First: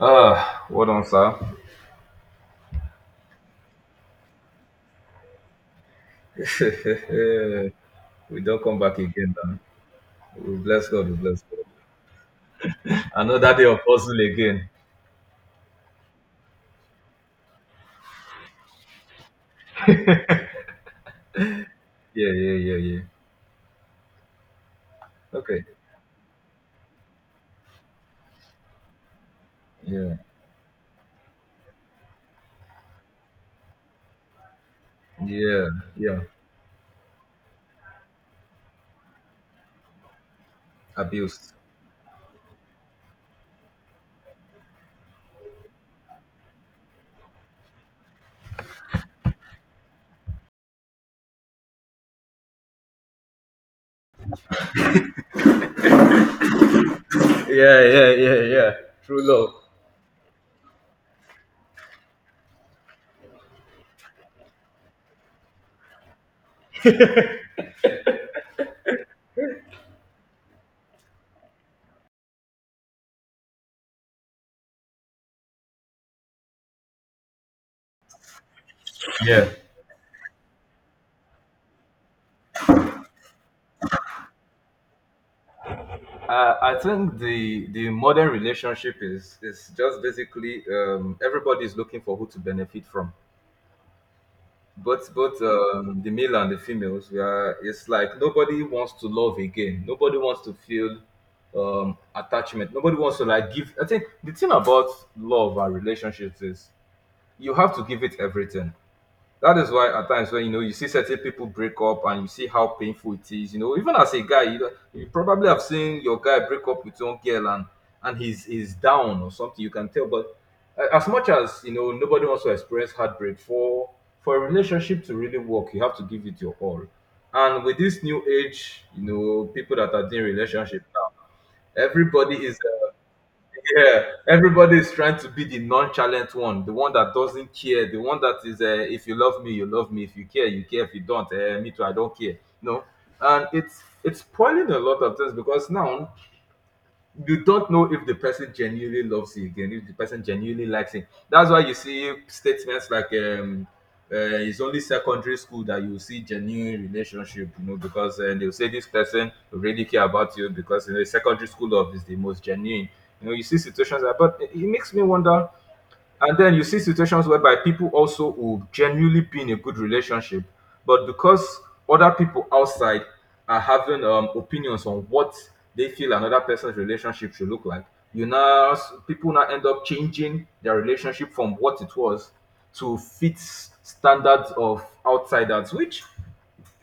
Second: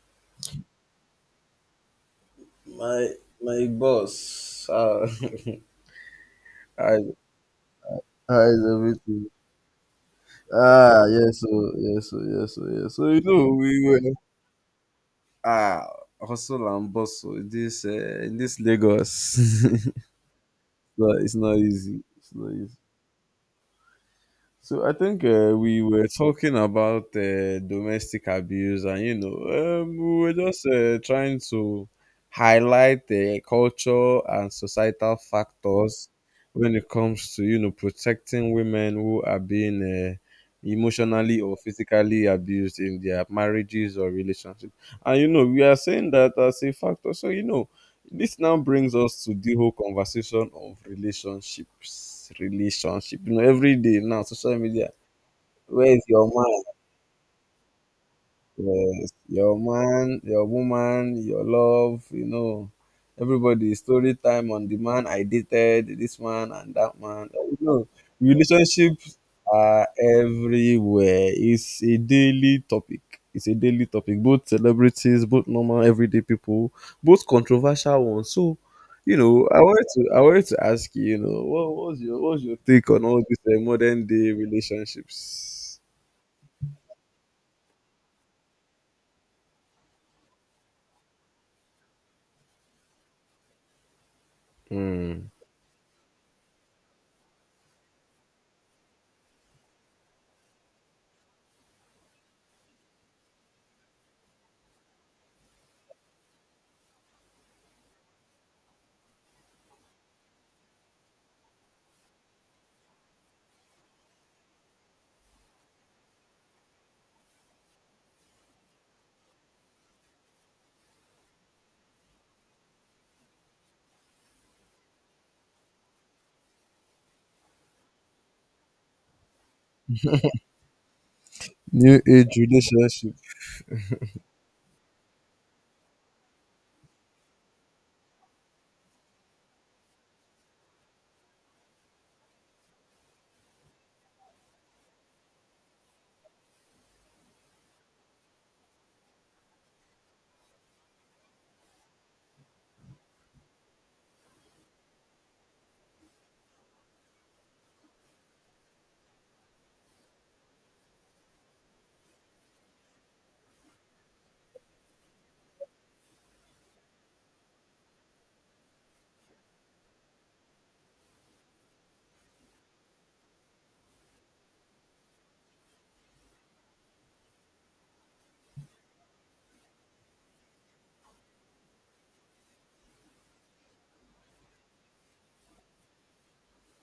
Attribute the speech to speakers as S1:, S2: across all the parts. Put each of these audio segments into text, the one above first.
S1: Ah, what on sir.
S2: My my boss. I
S1: We
S2: I
S1: don't come back
S2: everything.
S1: again now. We bless
S2: Ah
S1: God, we
S2: yes
S1: bless
S2: so
S1: God.
S2: yes, so
S1: Another day
S2: we
S1: of
S2: were.
S1: hustle again.
S2: ah Hustle and bustle in this in this Lagos. But it's not easy.
S1: Yeah,
S2: It's
S1: yeah,
S2: not
S1: yeah,
S2: easy.
S1: yeah.
S2: So I think
S1: Okay.
S2: we were talking about domestic abuse, and
S1: Yeah.
S2: we were just trying to highlight the culture and societal
S1: Yeah.
S2: factors
S1: Yeah.
S2: when it comes to protecting women who are being emotionally
S1: Abused.
S2: or physically abused in their marriages or relationships. And we are saying that as a factor. So this now brings us to the whole conversation of relationships. Relationship, every day now, social media. Where is your man?
S1: Yeah, yeah, yeah, yeah.
S2: Yes,
S1: True love.
S2: your man, your woman, your love, everybody, story time on the man I dated, this man and that man. Relationships are everywhere. It's a daily topic. It's a daily topic. Both celebrities, both normal everyday people, both controversial ones. So,
S1: Yeah.
S2: I wanted to ask you, what's your take on all these modern day relationships?
S1: I think the modern relationship is just basically everybody is looking for who to benefit from. But
S2: Hmm.
S1: both the male and the females, we are. It's like nobody wants to love again. Nobody wants to feel attachment. Nobody wants to like give. I think the thing about love and relationships is you have to give it everything. That is why at times when you know you see certain people break up and you see how painful it is, you know, even as a guy, you probably have seen your guy break up with one girl and he's down or something. You can tell, but as much as you know, nobody wants to experience heartbreak. For a relationship to really work, you have to give it your all. And with this new age, you know, people that are doing relationship now,
S2: New age
S1: everybody is
S2: relationship.
S1: yeah, everybody is trying to be the nonchalant one, the one that doesn't care, the one that is, if you love me, you love me. If you care, you care. If you don't, me too, I don't care. No, and it's spoiling a lot of things because now you don't know if the person genuinely loves you again, if the person genuinely likes him. That's why you see statements like it's only secondary school that you see genuine relationship, you know, because they'll say this person really care about you because you know, secondary school love is the most genuine. You know, you see situations like, but it makes me wonder, and then you see situations whereby people also will genuinely be in a good relationship, but because other people outside are having opinions on what they feel another person's relationship should look like, you now people now end up changing their relationship from what it was to fit standards of outsiders, which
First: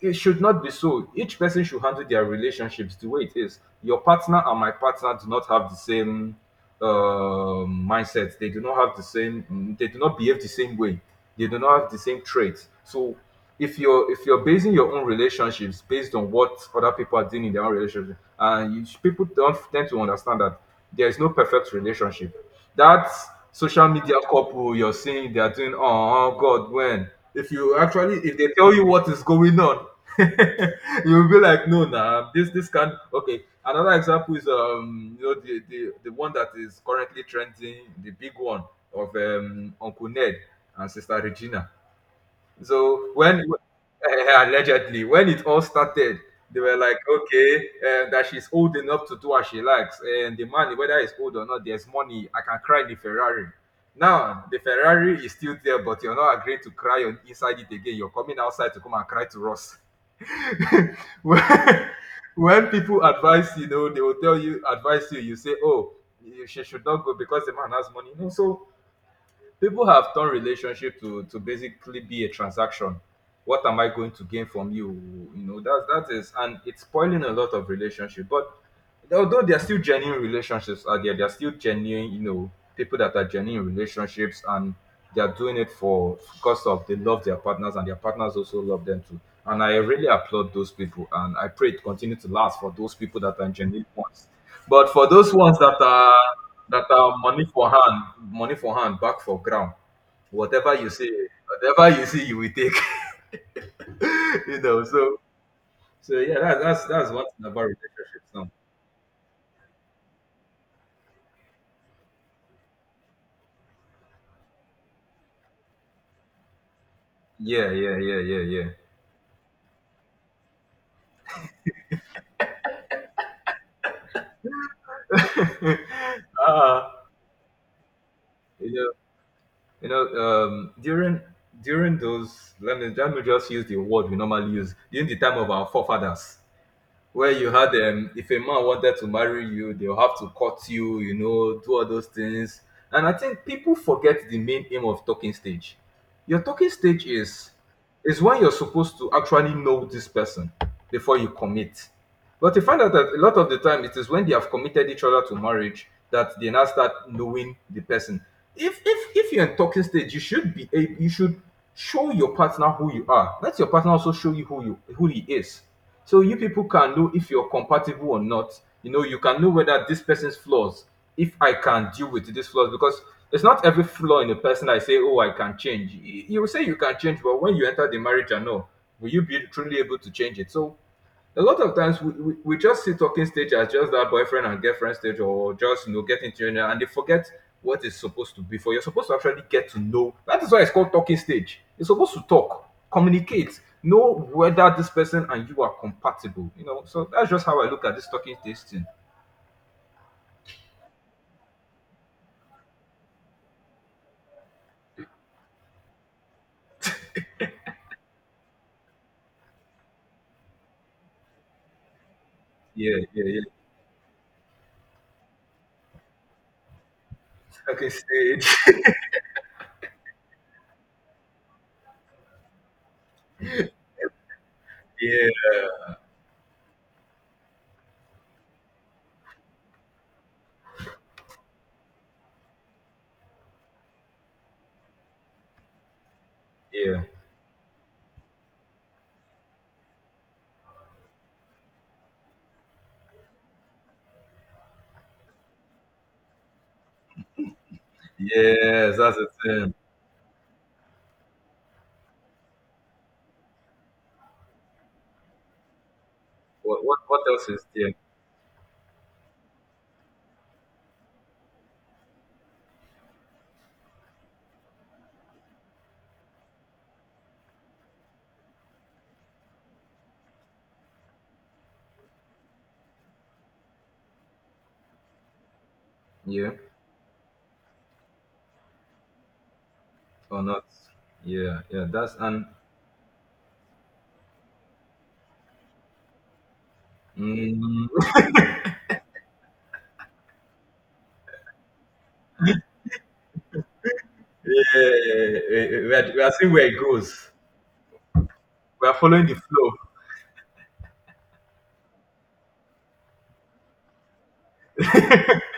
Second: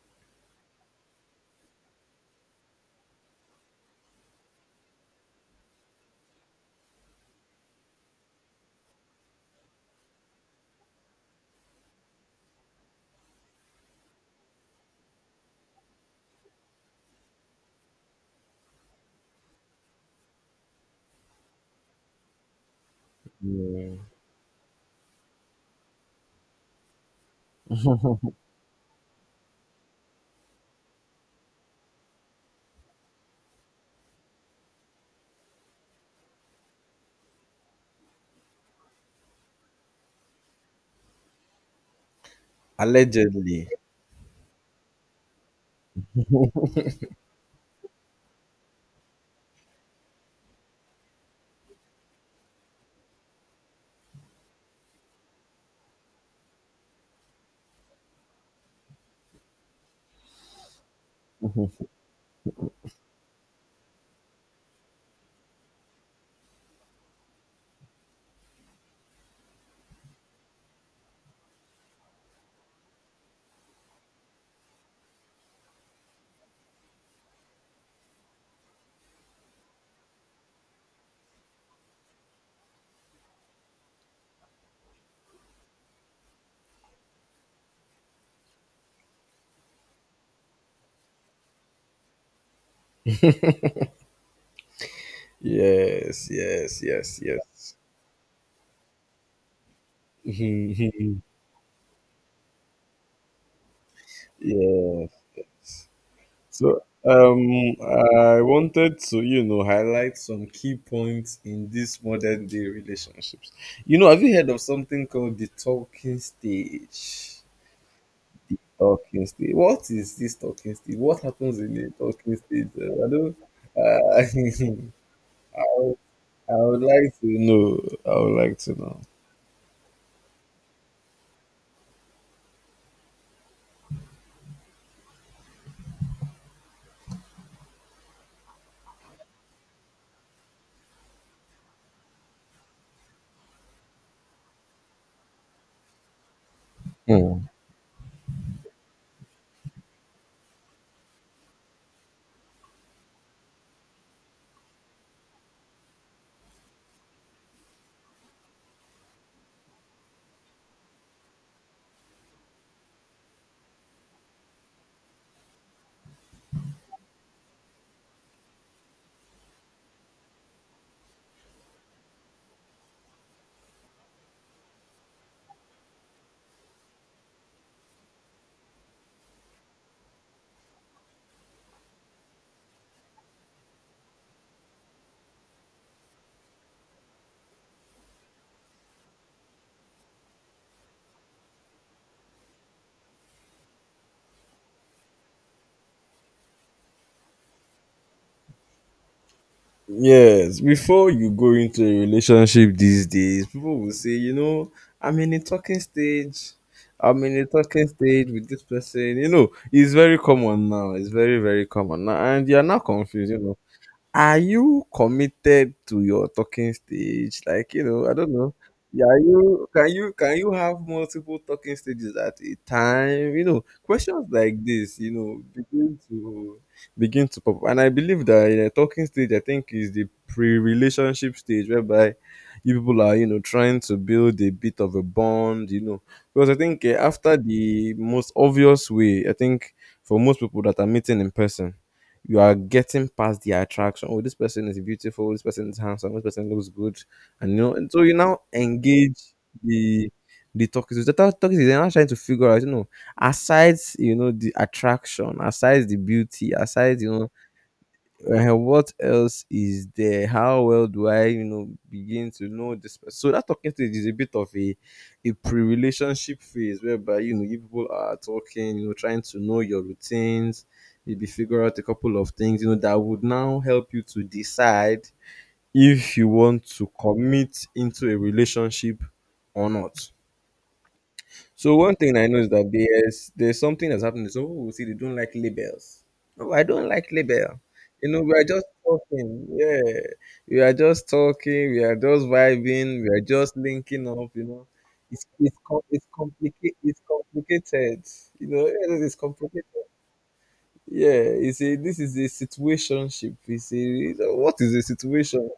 S1: it should not be so. Each person should handle their relationships the way it is. Your partner and my partner do not have the same mindset. They do not have the same. They do not behave the same way. They do not have the same traits. So if you're basing your own relationships based on what other people are doing in their own relationship, and you, people don't tend to understand that there is no perfect relationship. That social
S2: Mm,
S1: media couple you're seeing, they are doing, oh, God, when? If you actually, if they tell you what is going on, you'll be like, no, nah, this can okay. Another example is you know, the one that is currently trending, the big one of Uncle Ned and Sister Regina. So when
S2: allegedly.
S1: allegedly, when it all started, they were like, okay, that she's old enough to do what she likes, and the money, whether it's old or not, there's money. I can cry in the Ferrari. Now the Ferrari is still there, but you're not agreeing to cry on inside it again. You're coming outside to come and cry to us. when, when people advise you know, they will tell you advise you. You say, oh, she should not go because the man has money. You so people have turned relationship to basically be a transaction, what am I going to gain from you, you know, that is, and it's spoiling a lot of relationship. But although there are still genuine relationships out there, there are still genuine, you know, people that are genuine relationships, and they are doing it for because of they love their partners and their partners also love them too. And I really applaud those people, and I pray it continue to last for those people that are genuine ones. But for those ones
S2: Yes, yes,
S1: that are
S2: yes,
S1: money for
S2: yes.
S1: hand, money for hand back for ground, whatever you say, whatever you say, you will take. You know, so
S2: Yes.
S1: so yeah,
S2: So
S1: that's one thing about relationships.
S2: I
S1: Now.
S2: wanted to, highlight some key points in these modern day relationships. Have you heard of something called the talking stage?
S1: Yeah, yeah, yeah, yeah,
S2: Talking stage. What is this talking stage? What happens in the talking stage? I don't. uh,
S1: yeah.
S2: I would
S1: uh,
S2: like to know. I would like
S1: you know,
S2: to
S1: you know, during let me just use the word we normally use during the time of our forefathers, where you had if a man wanted to marry you, they'll have to court you, you know, do all those things. And I think people forget the main aim of talking stage. Your talking stage
S2: know.
S1: is when you're supposed to actually know this person before you commit. But you find out that a lot of the time it is when they have committed each other to marriage that they now start knowing the person. If you're in talking stage, you should be a, you should show your partner who you are. Let your partner also show you who he is. So you people can know if you're compatible or not. You know, you can know whether this person's flaws, if I can deal with these flaws, because it's not every flaw in a person I say, oh, I can change. You will say you can change, but when you enter the marriage, I know, will you be truly able to change it? So a lot of times we just see talking stage as just that boyfriend and girlfriend stage or just you know getting to know, and they forget what it's supposed to be for. You're supposed to actually get to know. That is why it's called talking stage. You're supposed to talk, communicate, know whether this person and you are compatible, you know. So that's just how I look at this talking stage thing.
S2: Yes, before you go into a relationship these days, people will say, I'm in a talking stage. I'm in a talking stage with this person. It's very common now. It's very, very common now. And you're now
S1: Yeah, yeah,
S2: confused.
S1: yeah,
S2: Are you committed to your talking stage? Like,
S1: talking
S2: I don't
S1: stage.
S2: know. Yeah, are you can you have multiple talking stages at a time? Questions like this,
S1: Yeah,
S2: begin to pop up. And I believe that in a talking stage, I think is the pre-relationship stage whereby you people are, trying to build a bit of a bond. Because I think
S1: yeah,
S2: after the most obvious way, I think for most people that are meeting in person, you are getting past the attraction. Oh, this person is beautiful. This person is handsome. This person looks good, and you know. And so you now
S1: yes, that's
S2: engage
S1: it.
S2: the toxins. The toxins they're not trying to figure out. Aside the attraction, aside the beauty, aside
S1: What else is there?
S2: what else is there? How well do I, begin to know this person? So that talking stage is a bit of a pre-relationship phase whereby you people are talking, trying to know your routines, maybe figure out a couple of things, that would now help you to decide if you
S1: Yeah
S2: want to commit into a relationship or not.
S1: or not. Yeah,
S2: So
S1: yeah,
S2: one
S1: that's
S2: thing I know
S1: and.
S2: is that there's something that's happening. Some people will say they don't like labels. No, I don't like label.
S1: mm,
S2: We are just talking. Yeah, we are just talking. We are just vibing. We are just linking up.
S1: Yeah,
S2: It's it's com- it's
S1: we are seeing where
S2: complicated.
S1: it
S2: It's
S1: goes.
S2: complicated.
S1: We are
S2: It is
S1: following the flow.
S2: complicated. Yeah, it's a this is a situationship. It's a what is a situation?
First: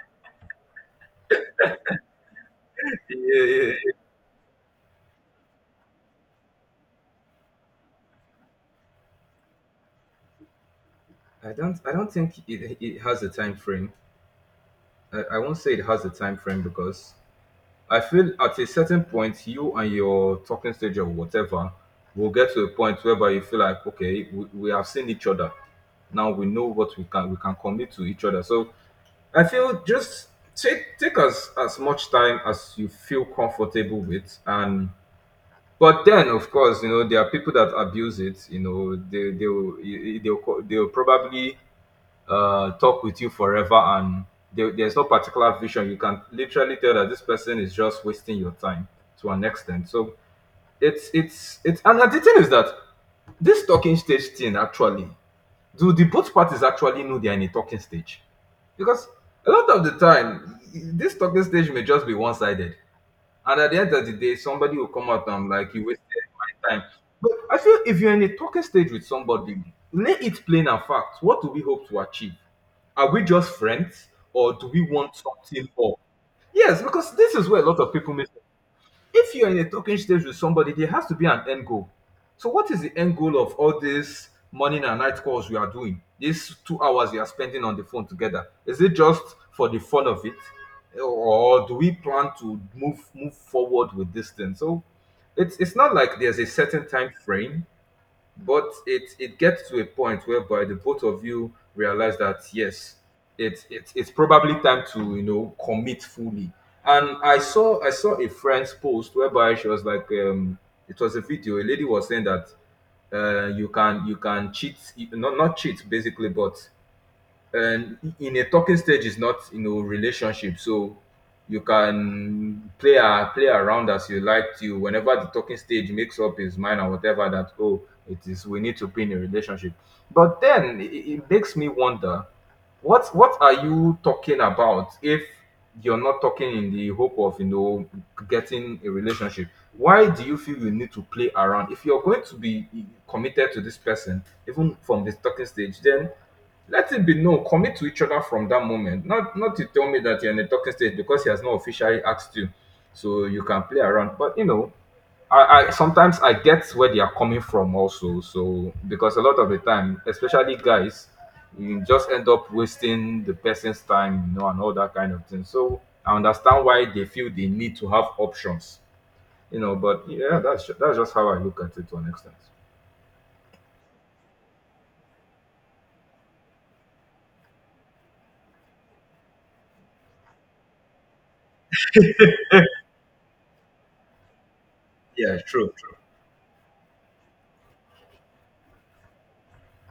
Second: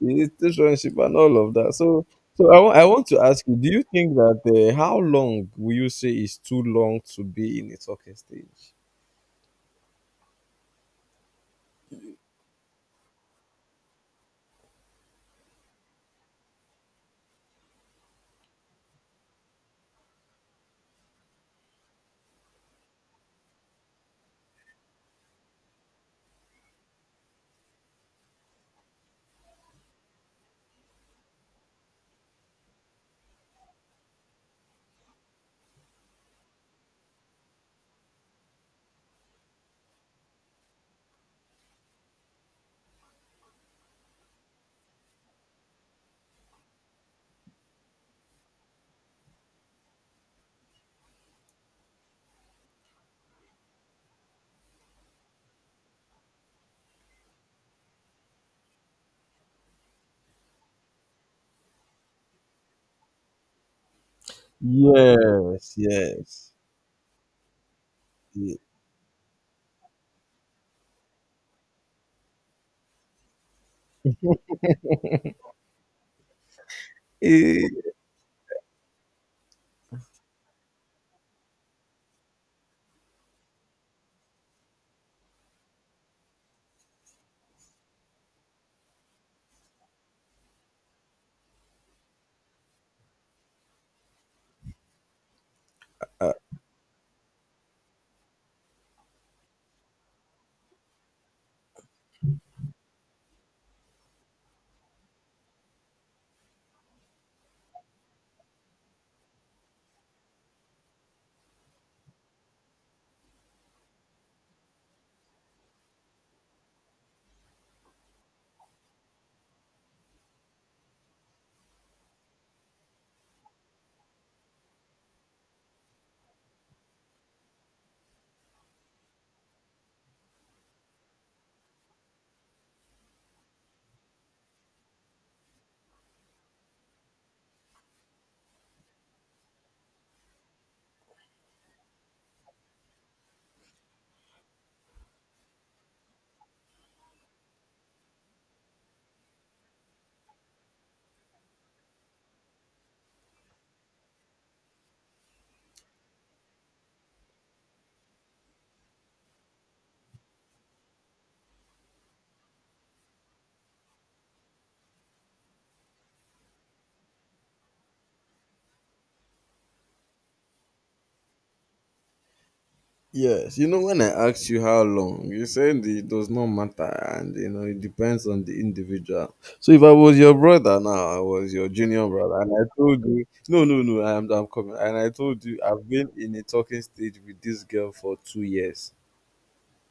S2: Relationship and all of that. So, I want to
S1: Yeah, yeah,
S2: ask you: do
S1: yeah.
S2: you think that how long will you say is too long to be in a talking stage?
S1: I don't. I don't think it has a time frame. I won't say it has a time frame because I feel at a certain point you and your talking stage or whatever will get to a point whereby you feel like okay, we have seen each other. Now we know what we can commit to each other. So I feel just take take as much time as you feel comfortable with, and. But then, of course, you know there are people that abuse it. You know they will they'll they'll probably talk with you forever, and there's no particular vision. You can literally tell that this person is just wasting your time to an extent. So it's and the thing is that this talking stage thing actually, do the both parties actually know they are in a talking stage, because a lot of the time this talking stage may just be one sided, and at the end of the day, somebody will come out and like
S2: Yes,
S1: you wasted
S2: yes,
S1: my time. But I feel if you're in a
S2: ye-
S1: talking stage with somebody, lay it plain and fact. What do we hope to achieve? Are we just friends or do we want something more? Yes, because this is where a lot
S2: eh,
S1: of people miss. If you're in a talking stage with somebody, there has to be an end goal. So, what is the end goal of all these morning and night calls you are doing? These two hours you are spending on the phone together. Is it just for the fun of it, or do we plan to move forward with this thing? So, it's not like there's a certain time frame, but it gets to a point whereby the both of you realize that yes it's probably time to you know commit fully. And I saw a friend's post whereby she was like it was a video, a lady was saying that you can cheat, not cheat basically, but and in a talking stage is not you know relationship. So you can play around as you like to whenever the talking stage makes up his mind or whatever that oh it is we need to be in a relationship. But then it makes me wonder what are you talking about if you're not talking in the hope of you know getting a relationship? Why do you feel you need to play around if you're going to be committed to this person even from this talking stage? Then let it be known. Commit to each other from that moment. Not to tell me that you're in a talking stage because he has not officially asked you. So you can play around. But I sometimes I get where they are coming from also. So because a lot of the time, especially guys, you just end up wasting the person's time, and all that kind of thing. So I understand why they feel they need to have options, But yeah, that's just how I look at it to an extent.
S2: yes. When I asked you how long, you said it does not matter, and it depends on the individual. So, if I was your brother now, I was your junior brother, and I told you, no, no, no, I'm coming, and I
S1: Yeah,
S2: told you
S1: true,
S2: I've
S1: true.
S2: been in a talking stage with this girl for 2 years.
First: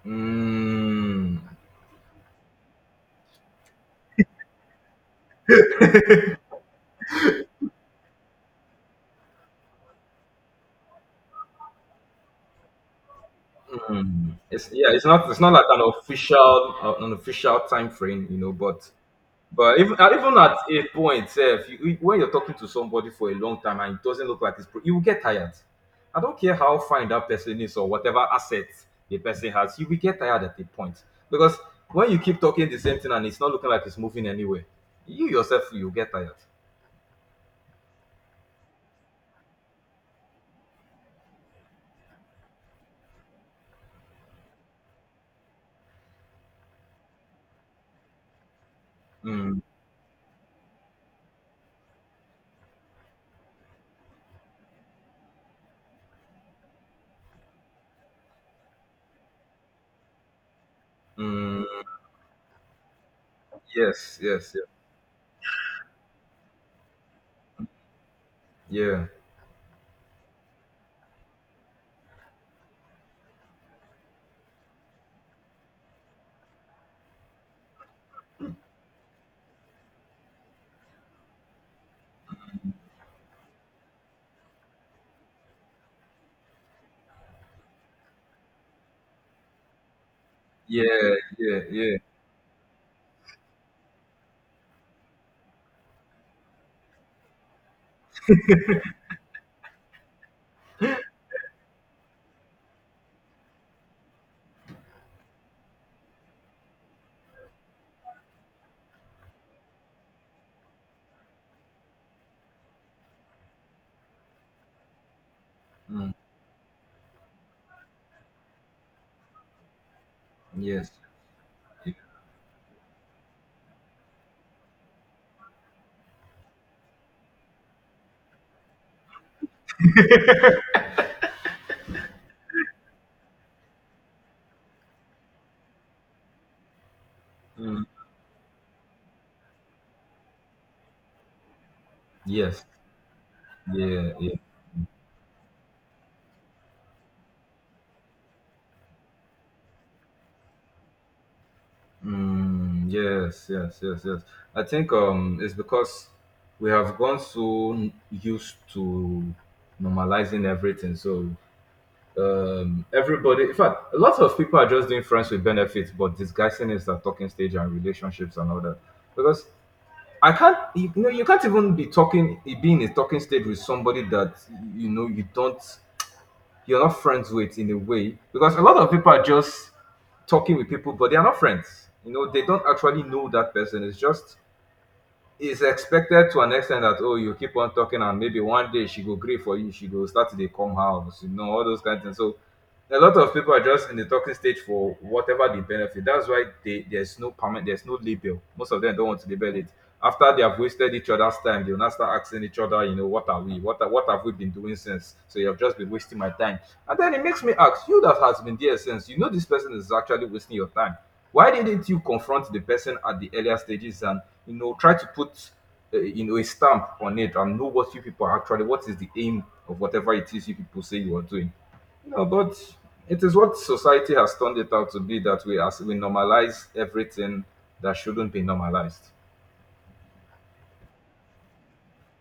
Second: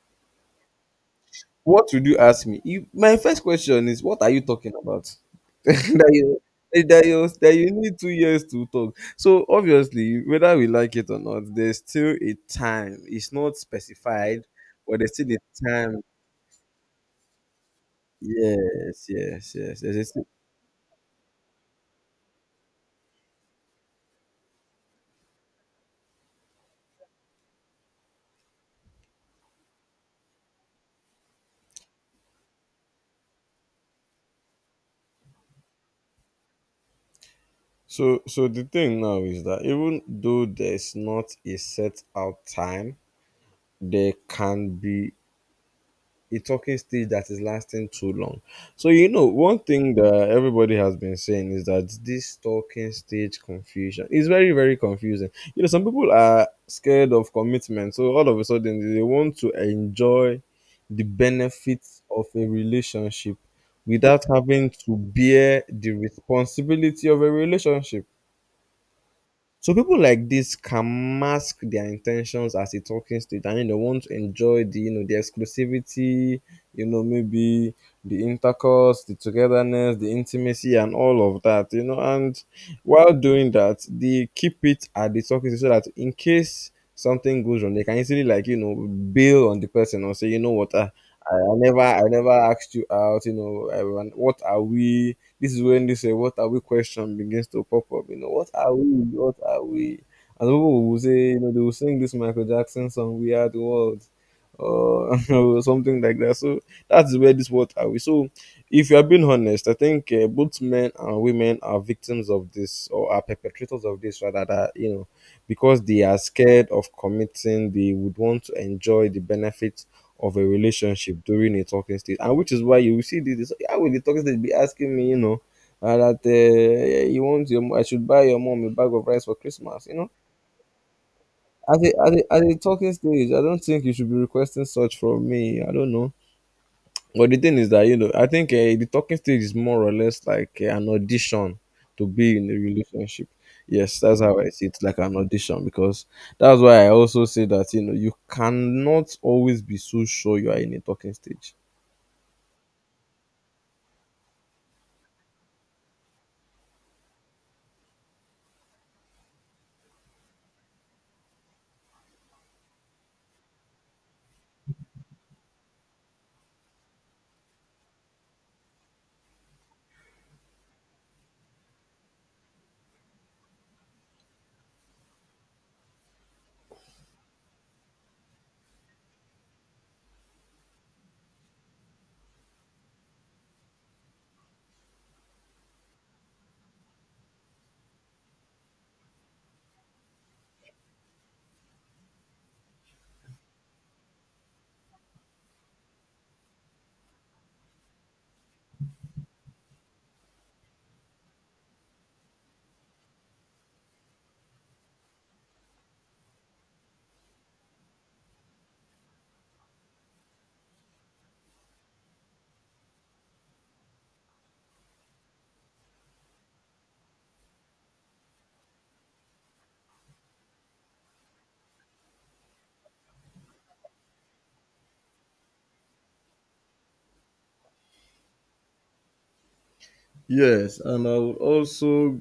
S1: Mm,
S2: What would you ask me? If my first question is, what are you talking about? that you that you need 2 years to talk. So obviously, whether we like it or not, there's still a time. It's not specified,
S1: it's yeah,
S2: but
S1: it's
S2: there's still
S1: not it's not like
S2: a time.
S1: an official time frame, you know,
S2: Yes, yes,
S1: but
S2: yes.
S1: even
S2: There's a still-
S1: even at a point, if when you're talking to somebody for a long time and it doesn't look like you will get tired. I don't care how fine that person is or whatever asset the person has, you will get tired at a point because when you keep talking the same thing and it's not looking like it's moving anywhere, you yourself you get tired.
S2: so so the thing now is that even though there's not a set out time, there can be a talking stage that is lasting too long. So one
S1: Mm,
S2: thing that everybody has been saying is that this talking stage confusion is very, very confusing. Some people are scared of commitment, so all of a sudden they want to enjoy the
S1: mm,
S2: benefits of a relationship
S1: yes,
S2: without
S1: yes,
S2: having to bear the responsibility of a relationship.
S1: yeah,
S2: So people like this can mask their intentions as a talking stage and want to enjoy the exclusivity, maybe the intercourse, the togetherness, the intimacy and all of that, and while doing that, they keep it at the talking stage so that in case something goes wrong, they can easily like, bail on the person or say, you know what,
S1: yeah,
S2: I
S1: yeah, yeah,
S2: never
S1: yeah.
S2: I never asked you out, what are we? This is when this what are we question begins to pop up. What are we? What are we? And people will say, they will sing this Michael Jackson song, We Are the World, or or something like that. So that's where this what are we. So if you are being honest, I think both men and women are victims of this or are perpetrators of this rather that, because they
S1: Mm,
S2: are scared of committing, they would want to enjoy the benefits of a
S1: yes,
S2: relationship during a
S1: yeah,
S2: talking stage, and which is why you will see this. How will the talking stage be asking me, that yeah, you want your, mo- I should buy your mom a bag of rice for Christmas? At the talking stage, I don't think you should be requesting such from me. I don't know. But the thing is
S1: mm,
S2: that, I think the talking stage is more or less like an audition to be in a
S1: yes.
S2: relationship. Yes,
S1: Yeah,
S2: that's
S1: yeah.
S2: how I see it, like an audition, because that's why I also say that, you cannot always be so sure you are in a talking stage.
S1: Mm, yes, yes, yes, yes. I think it's because we have gone so used to normalizing everything. So everybody, in fact a lot of people are just doing friends with benefits but disguising it as talking stage and relationships and all that. Because I can't you know you can't even be talking be in a talking stage with somebody that you know you don't, you're not friends with in a way, because a lot of people are just talking with people but they are not friends, you know they don't actually know that person. It's just it's expected to an extent that oh, you keep on talking and maybe one day she go gree for you, she go start to dey come house, you know, all those kind of things. So a lot of people are just in the talking stage for whatever the benefit. That's why there's no permanent, there's no label, most of them don't want to label it. After they have wasted each other's time, they'll now start asking each other, you know, what are we, what have we been doing since, so you've just been wasting my time. And then it makes me ask you that has been there since, you know this person is actually wasting your time, why didn't you confront the person at the earlier stages and you know try to put you know a stamp on it and know what you people are actually, what is the aim of whatever it is you people say you are doing. No, but it is what society has turned it out to be, that we as we normalize everything that shouldn't be normalized
S2: Yes, and I would also,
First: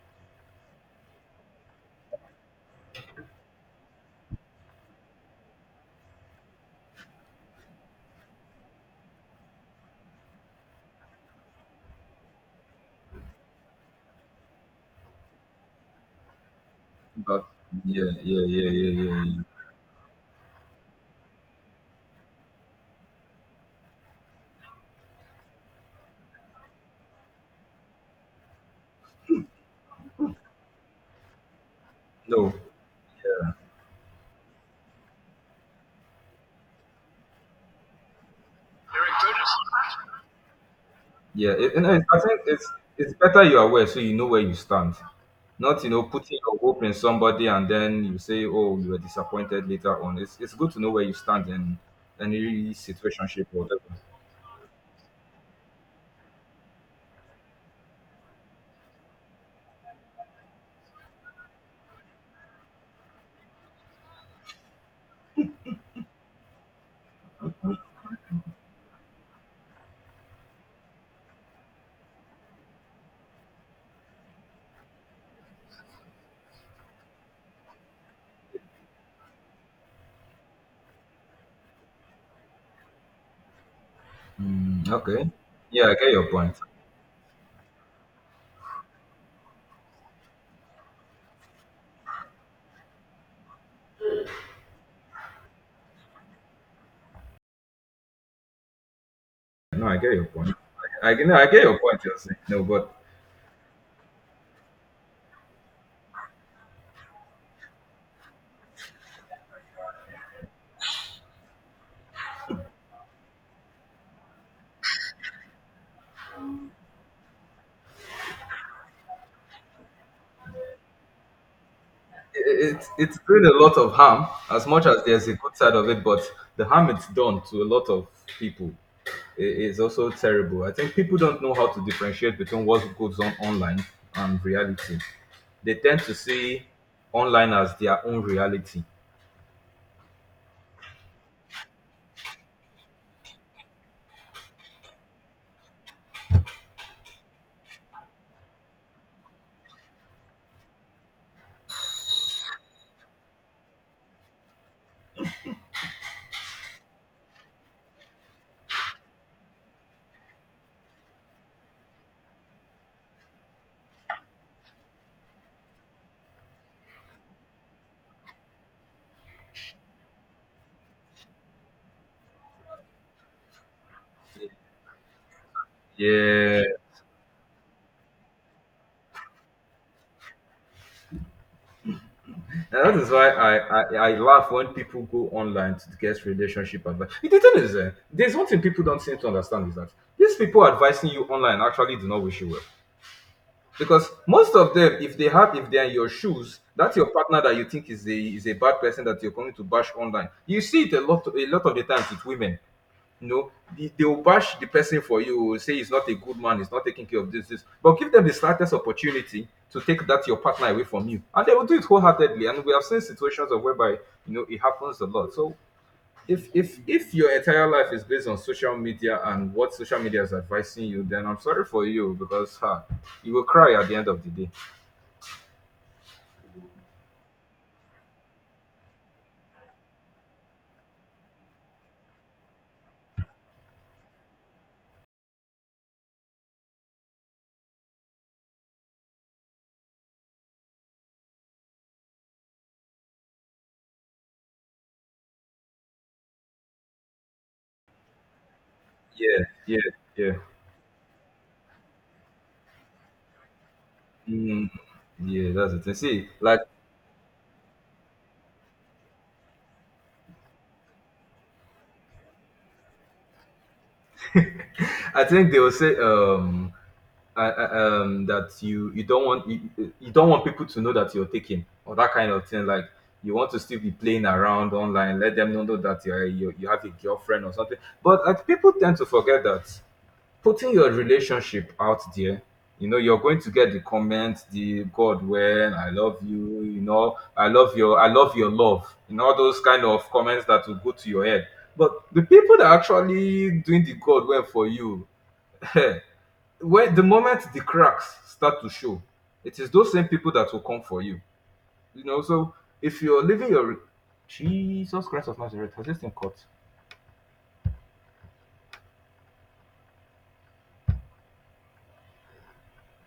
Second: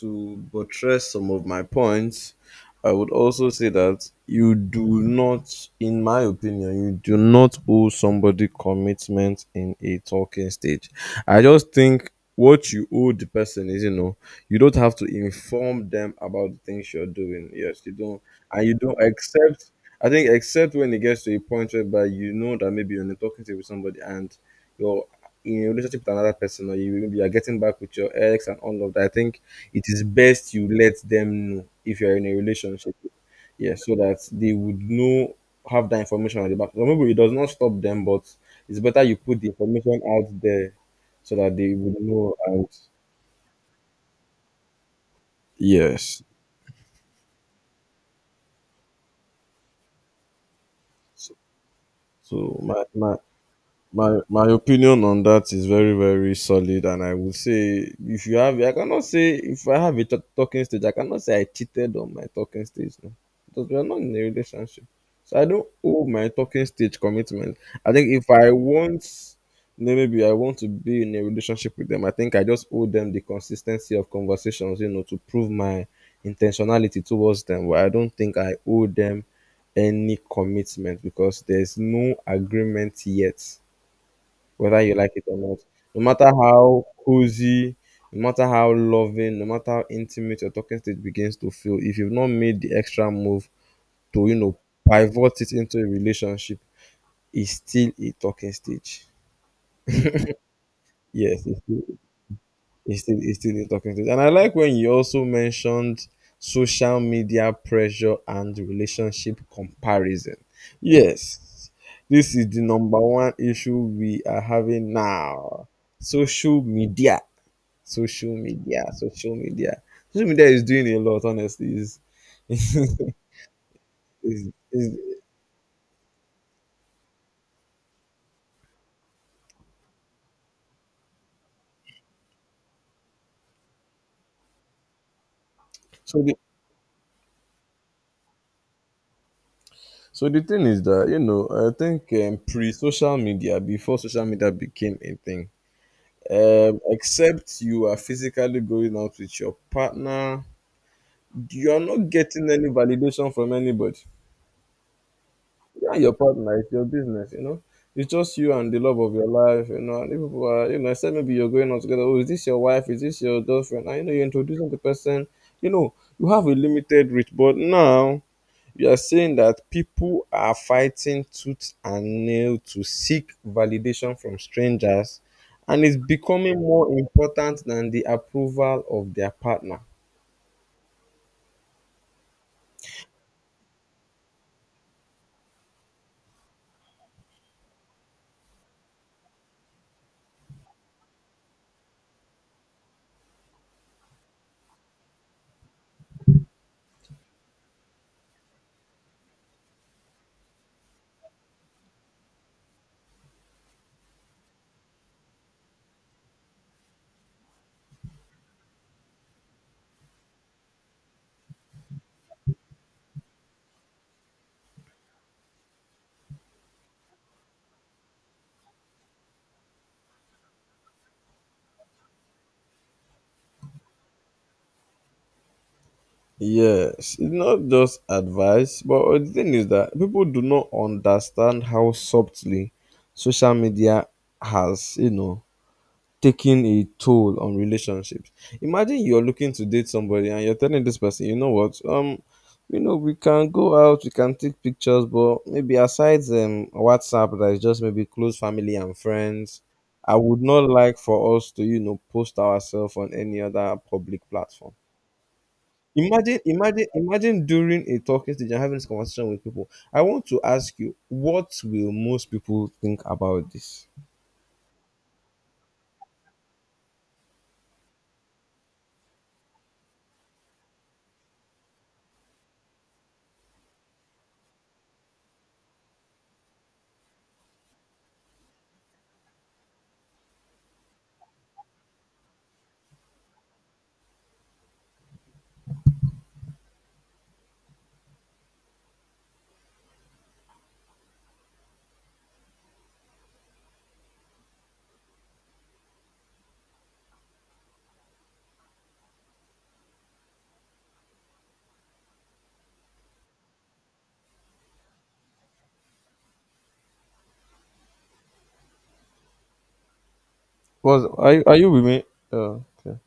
S2: to buttress some of my points, I would also say that you do not, in my opinion, you do not owe somebody commitment in a talking stage. I just think what you owe the person is, you don't have to inform them about the things you're
S1: but
S2: doing. Yes, you
S1: yeah,
S2: don't,
S1: yeah,
S2: and
S1: yeah,
S2: you
S1: yeah,
S2: don't
S1: yeah, yeah.
S2: accept. I think except when it gets to a point whereby you know that maybe you're in a talking stage with somebody and your in a relationship with another person or you are getting back with your ex and all of that, I think it is best you let them know if you are in a
S1: No.
S2: relationship. Yeah, so that they would know, have that information at the back. Remember, it does not stop them, but it's better you put the information out there so
S1: Yeah,
S2: that they
S1: and
S2: would
S1: I
S2: know.
S1: think
S2: And
S1: it's better you're aware so you know where you stand. Not you know
S2: yes,
S1: putting your hope in somebody and then you say, oh, you were disappointed later on. It's good to know where you
S2: so,
S1: stand in
S2: so
S1: any
S2: my, my
S1: situationship or whatever.
S2: my my opinion on that is very, very solid, and I would say, if you have I cannot say if I have a talking stage. I cannot say I cheated on my talking stage. No, because we are not in a relationship, so I don't owe my talking stage commitment. I think if I want you, maybe I want to be in a relationship with them, I think I just owe them the consistency of conversations, to prove my intentionality towards them, but I don't think I owe them any commitment because there's no agreement yet, whether
S1: Mm,
S2: you like it
S1: okay.
S2: or not.
S1: Yeah, I
S2: No
S1: get your
S2: matter
S1: point.
S2: how cozy, no matter how loving, no matter how intimate your talking stage begins to feel, if you've not made the extra move to, pivot it into a relationship, it's still a talking stage.
S1: No, I get your point. No, I
S2: Yes, it's
S1: get your
S2: still,
S1: point. You're saying no, but
S2: it's still, it's still a talking stage. And I like when you also mentioned social media pressure and relationship comparison. Yes, this is the number one issue we are having now. Social media social media social media social media is doing a lot, honestly. is
S1: it's doing a lot of harm
S2: is
S1: as much
S2: is
S1: as there's a good side of it but the harm it's done to a lot of people is also terrible. I think people don't know how to differentiate between what goes on online and reality. They tend to
S2: so the
S1: see online as their own reality.
S2: so the thing is that, I think, pre social media, before social media became a thing, except you are physically going out with your partner, you are not getting any validation from anybody. Your partner, it's your business. It's just you and the love of your life. And if people are, say maybe you're going out together. Oh, is this your wife? Is this your girlfriend? And you're introducing the person. You have a limited reach, but now you are saying that people are fighting tooth and nail to seek validation from strangers, and it's becoming
S1: Yeah,
S2: more important than the approval of their partner.
S1: and that is why I laugh when people go online to get relationship advice. The thing is eh, there's one thing people don't seem to understand is that these people advising you online actually do not wish you well, because most of them if they have, if they're in your shoes, that's your partner that you think is a bad person that you're coming to bash online. You see it a lot, a lot of the times with women, you know they will bash the person for you, say he's not a good man, he's not taking care of this this, but give them the slightest opportunity to take that your partner away from you and they will do it wholeheartedly, and we have seen situations of whereby you know it happens a lot. So if your entire life is based on social media and what social media is advising you, then I'm sorry for you because huh, you will cry at the end of the day.
S2: Yes, it's not just advice, but the thing is that people do not understand how subtly social media has, taken a toll on relationships. Imagine you're looking to date somebody and you're telling this person, you know what, we can go out, we can take pictures, but maybe aside WhatsApp that is just maybe close family and
S1: Yeah,
S2: friends,
S1: yeah,
S2: I
S1: yeah.
S2: would not like for us to, post ourselves on any other public
S1: Mm,
S2: platform.
S1: yeah, that's the thing. See,
S2: Imagine,
S1: like
S2: imagine, imagine during a talking stage and having this conversation with people. I want to ask you, what will most people think about this?
S1: I think they will say that you don't want, you don't want people to know that you're taking or that kind of thing. Like you want to still be playing around online, let them not know that you, you have a girlfriend or something. But like, people tend to forget that putting your relationship out there, you know, you're going to get the comments, the God, when I love you, you know, I love your love, you know, all those kind of comments that will go to your head. But the people that are actually doing the God well for you, when the moment the cracks start to show, it is those same people that will come for you. You know, so if you're living your Jesus Christ of Nazareth, has this thing caught?
S2: Was Are you with me? Uh, okay.